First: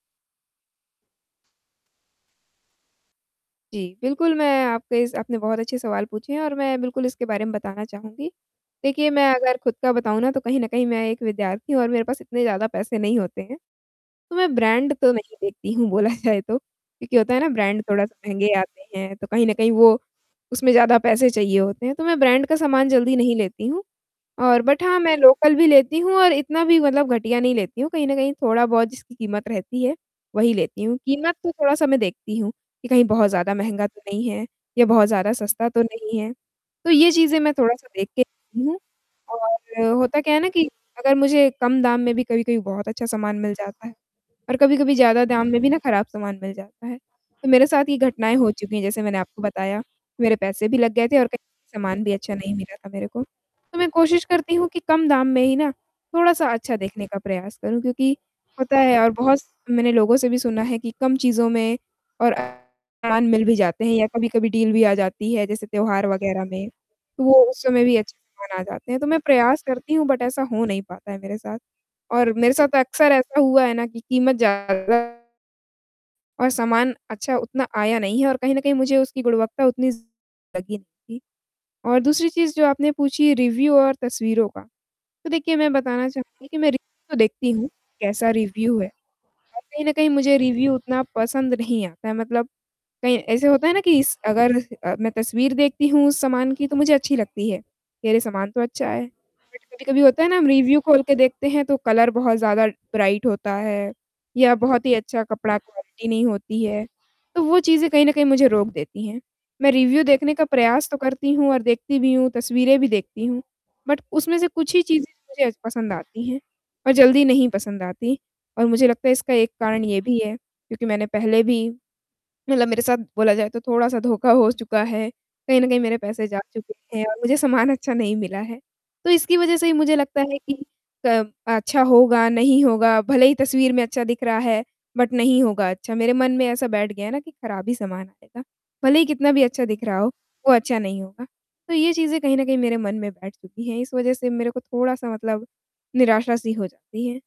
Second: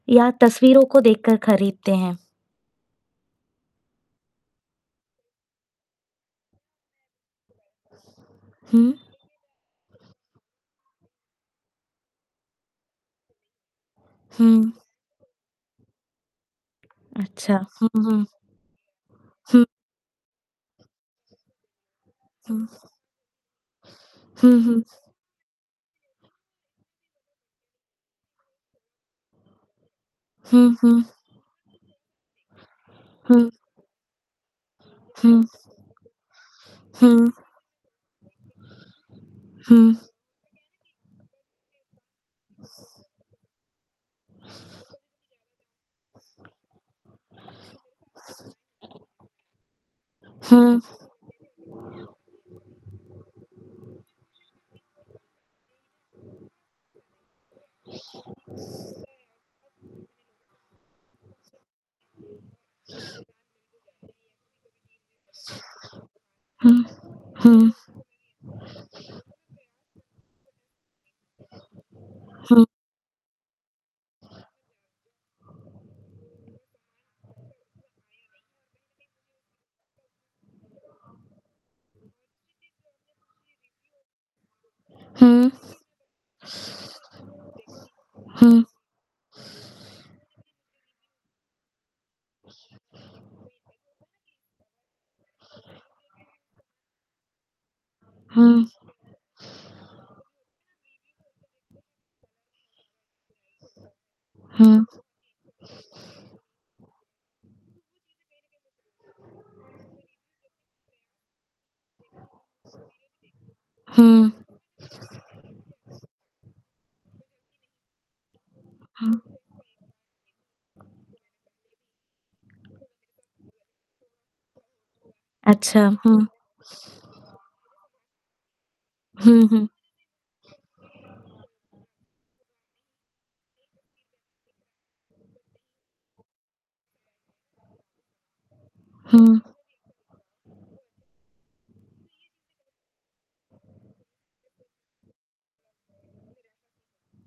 या तस्वीरों को देखकर खरीदते हैं। जी, बिल्कुल, मैं आपके इस आपने बहुत अच्छे सवाल पूछे हैं, और मैं बिल्कुल इसके बारे में बताना चाहूँगी, हुँ। देखिए मैं अगर खुद का बताऊँ ना, तो कहीं न कहीं मैं एक विद्यार्थी हूँ और मेरे पास इतने ज़्यादा पैसे नहीं होते हैं, तो मैं हुँ। ब्रांड तो नहीं देखती हूँ, बोला जाए तो क्योंकि होता है ना, अच्छा। ब्रांड हुँ, थोड़ा -सा हुँ। महँगे आते हैं, तो कहीं न हुँ। कहीं वो उसमें ज़्यादा पैसे चाहिए होते हैं, तो मैं ब्रांड का हुँ। सामान जल्दी नहीं लेती हूँ, हुँ, और बट हुँ। हाँ, मैं लोकल भी लेती हूँ और इतना भी मतलब घटिया नहीं लेती हूँ, कहीं न कहीं थोड़ा-बहुत जिसकी कीमत रहती है, वही हुँ, लेती हूँ, हुँ। कीमत तो थोड़ा-सा मैं देखती हूँ कि कहीं बहुत हुँ। ज़्यादा महँगा तो नहीं है, या बहुत ज़्यादा हुँ। सस्ता तो नहीं है। तो ये हुँ। चीज़ें मैं थोड़ा-सा देख के लेती हूँ हुँ। और होता क्या है ना कि अगर मुझे कम दाम में भी कभी-कभी बहुत अच्छा सामान मिल जाता है और कभी-कभी ज़्यादा दाम में भी ना, खराब सामान मिल जाता है, तो मेरे साथ ये घटनाएँ हो चुकी हैं, जैसे मैंने आपको बताया, मेरे पैसे भी हुँ। लग गए थे और कहीं सामान भी अच्छा नहीं मिला था मेरे को, तो मैं कोशिश करती हूँ कि कम दाम में ही ना, थोड़ा-सा अच्छा देखने का प्रयास करूँ, क्योंकि होता है और बहुत मैंने लोगों से भी सुना है कि कम चीज़ों में और अ, सामान मिल भी जाते हैं या कभी-कभी डील भी आ जाती है, जैसे त्योहार वग़ैरह में, हुँ, तो वो उस हुँ। समय भी अच्छे सामान आ जाते हैं, तो मैं प्रयास करती हूँ, बट ऐसा हो नहीं पाता है मेरे साथ और मेरे हुँ। साथ अक्सर ऐसा हुआ है ना कि कीमत ज़्यादा और सामान अच्छा उतना आया नहीं है, और कहीं न कहीं, मुझे उसकी गुणवत्ता उतनी लगी नहीं थी और दूसरी चीज, जो आपने पूछी रिव्यू और तस्वीरों का, तो हुँ। देखिए, मैं बताना चाहूँगी कि मैं रिव्यू तो देखती हूँ, कैसा हुँ। रिव्यू है, और कहीं न कहीं मुझे रिव्यू उतना पसंद नहीं आता है, मतलब कहीं ऐसे होता है ना कि स अगर अ, मैं तस्वीर देखती हूँ, उस सामान की, तो मुझे अच्छी लगती है, कि, "अरे! सामान तो हुँ। अच्छा है।" बट कभी-कभी होता है ना, हम रिव्यू खोल के देखते हैं, तो कलर बहुत ज़्यादा ब्राइट होता है, या बहुत हुँ। ही अच्छा कपड़ा क्वालिटी नहीं होती है, तो वो चीज़ें कहीं न कहीं मुझे रोक देती हैं। मैं रिव्यू देखने का प्रयास तो करती हूँ, और देखती भी हूँ, तस्वीरें भी देखती हूँ बट हुँ। उसमें से कुछ ही चीज़ें मुझे पसंद आती हैं, और जल्दी नहीं पसंद आती, और मुझे लगता है, इसका हुँ। एक कारण ये भी है, क्योंकि मैंने पहले भी मतलब मेरे साथ बोला जाए, तो थोड़ा-सा धोखा हो चुका है, कहीं न कहीं अच्छा। मेरे पैसे हुँ। जा चुके हैं और मुझे सामान अच्छा नहीं मिला है, तो इसकी हुँ, वज़ह से हुँ। ही मुझे लगता है कि क अच्छा होगा, नहीं होगा, भले ही तस्वीर में अच्छा दिख रहा है, बट नहीं होगा अच्छा। मेरे मन में ऐसा बैठ गया है ना कि खराब ही सामान आएगा, भले ही कितना भी हुँ। अच्छा दिख रहा हो, वो अच्छा नहीं होगा। तो ये चीज़ें कहीं न कहीं मेरे मन में बैठ चुकी हैं, इस वज़ह से मेरे को थोड़ा-सा मतलब निराशा-सी हो जाती है।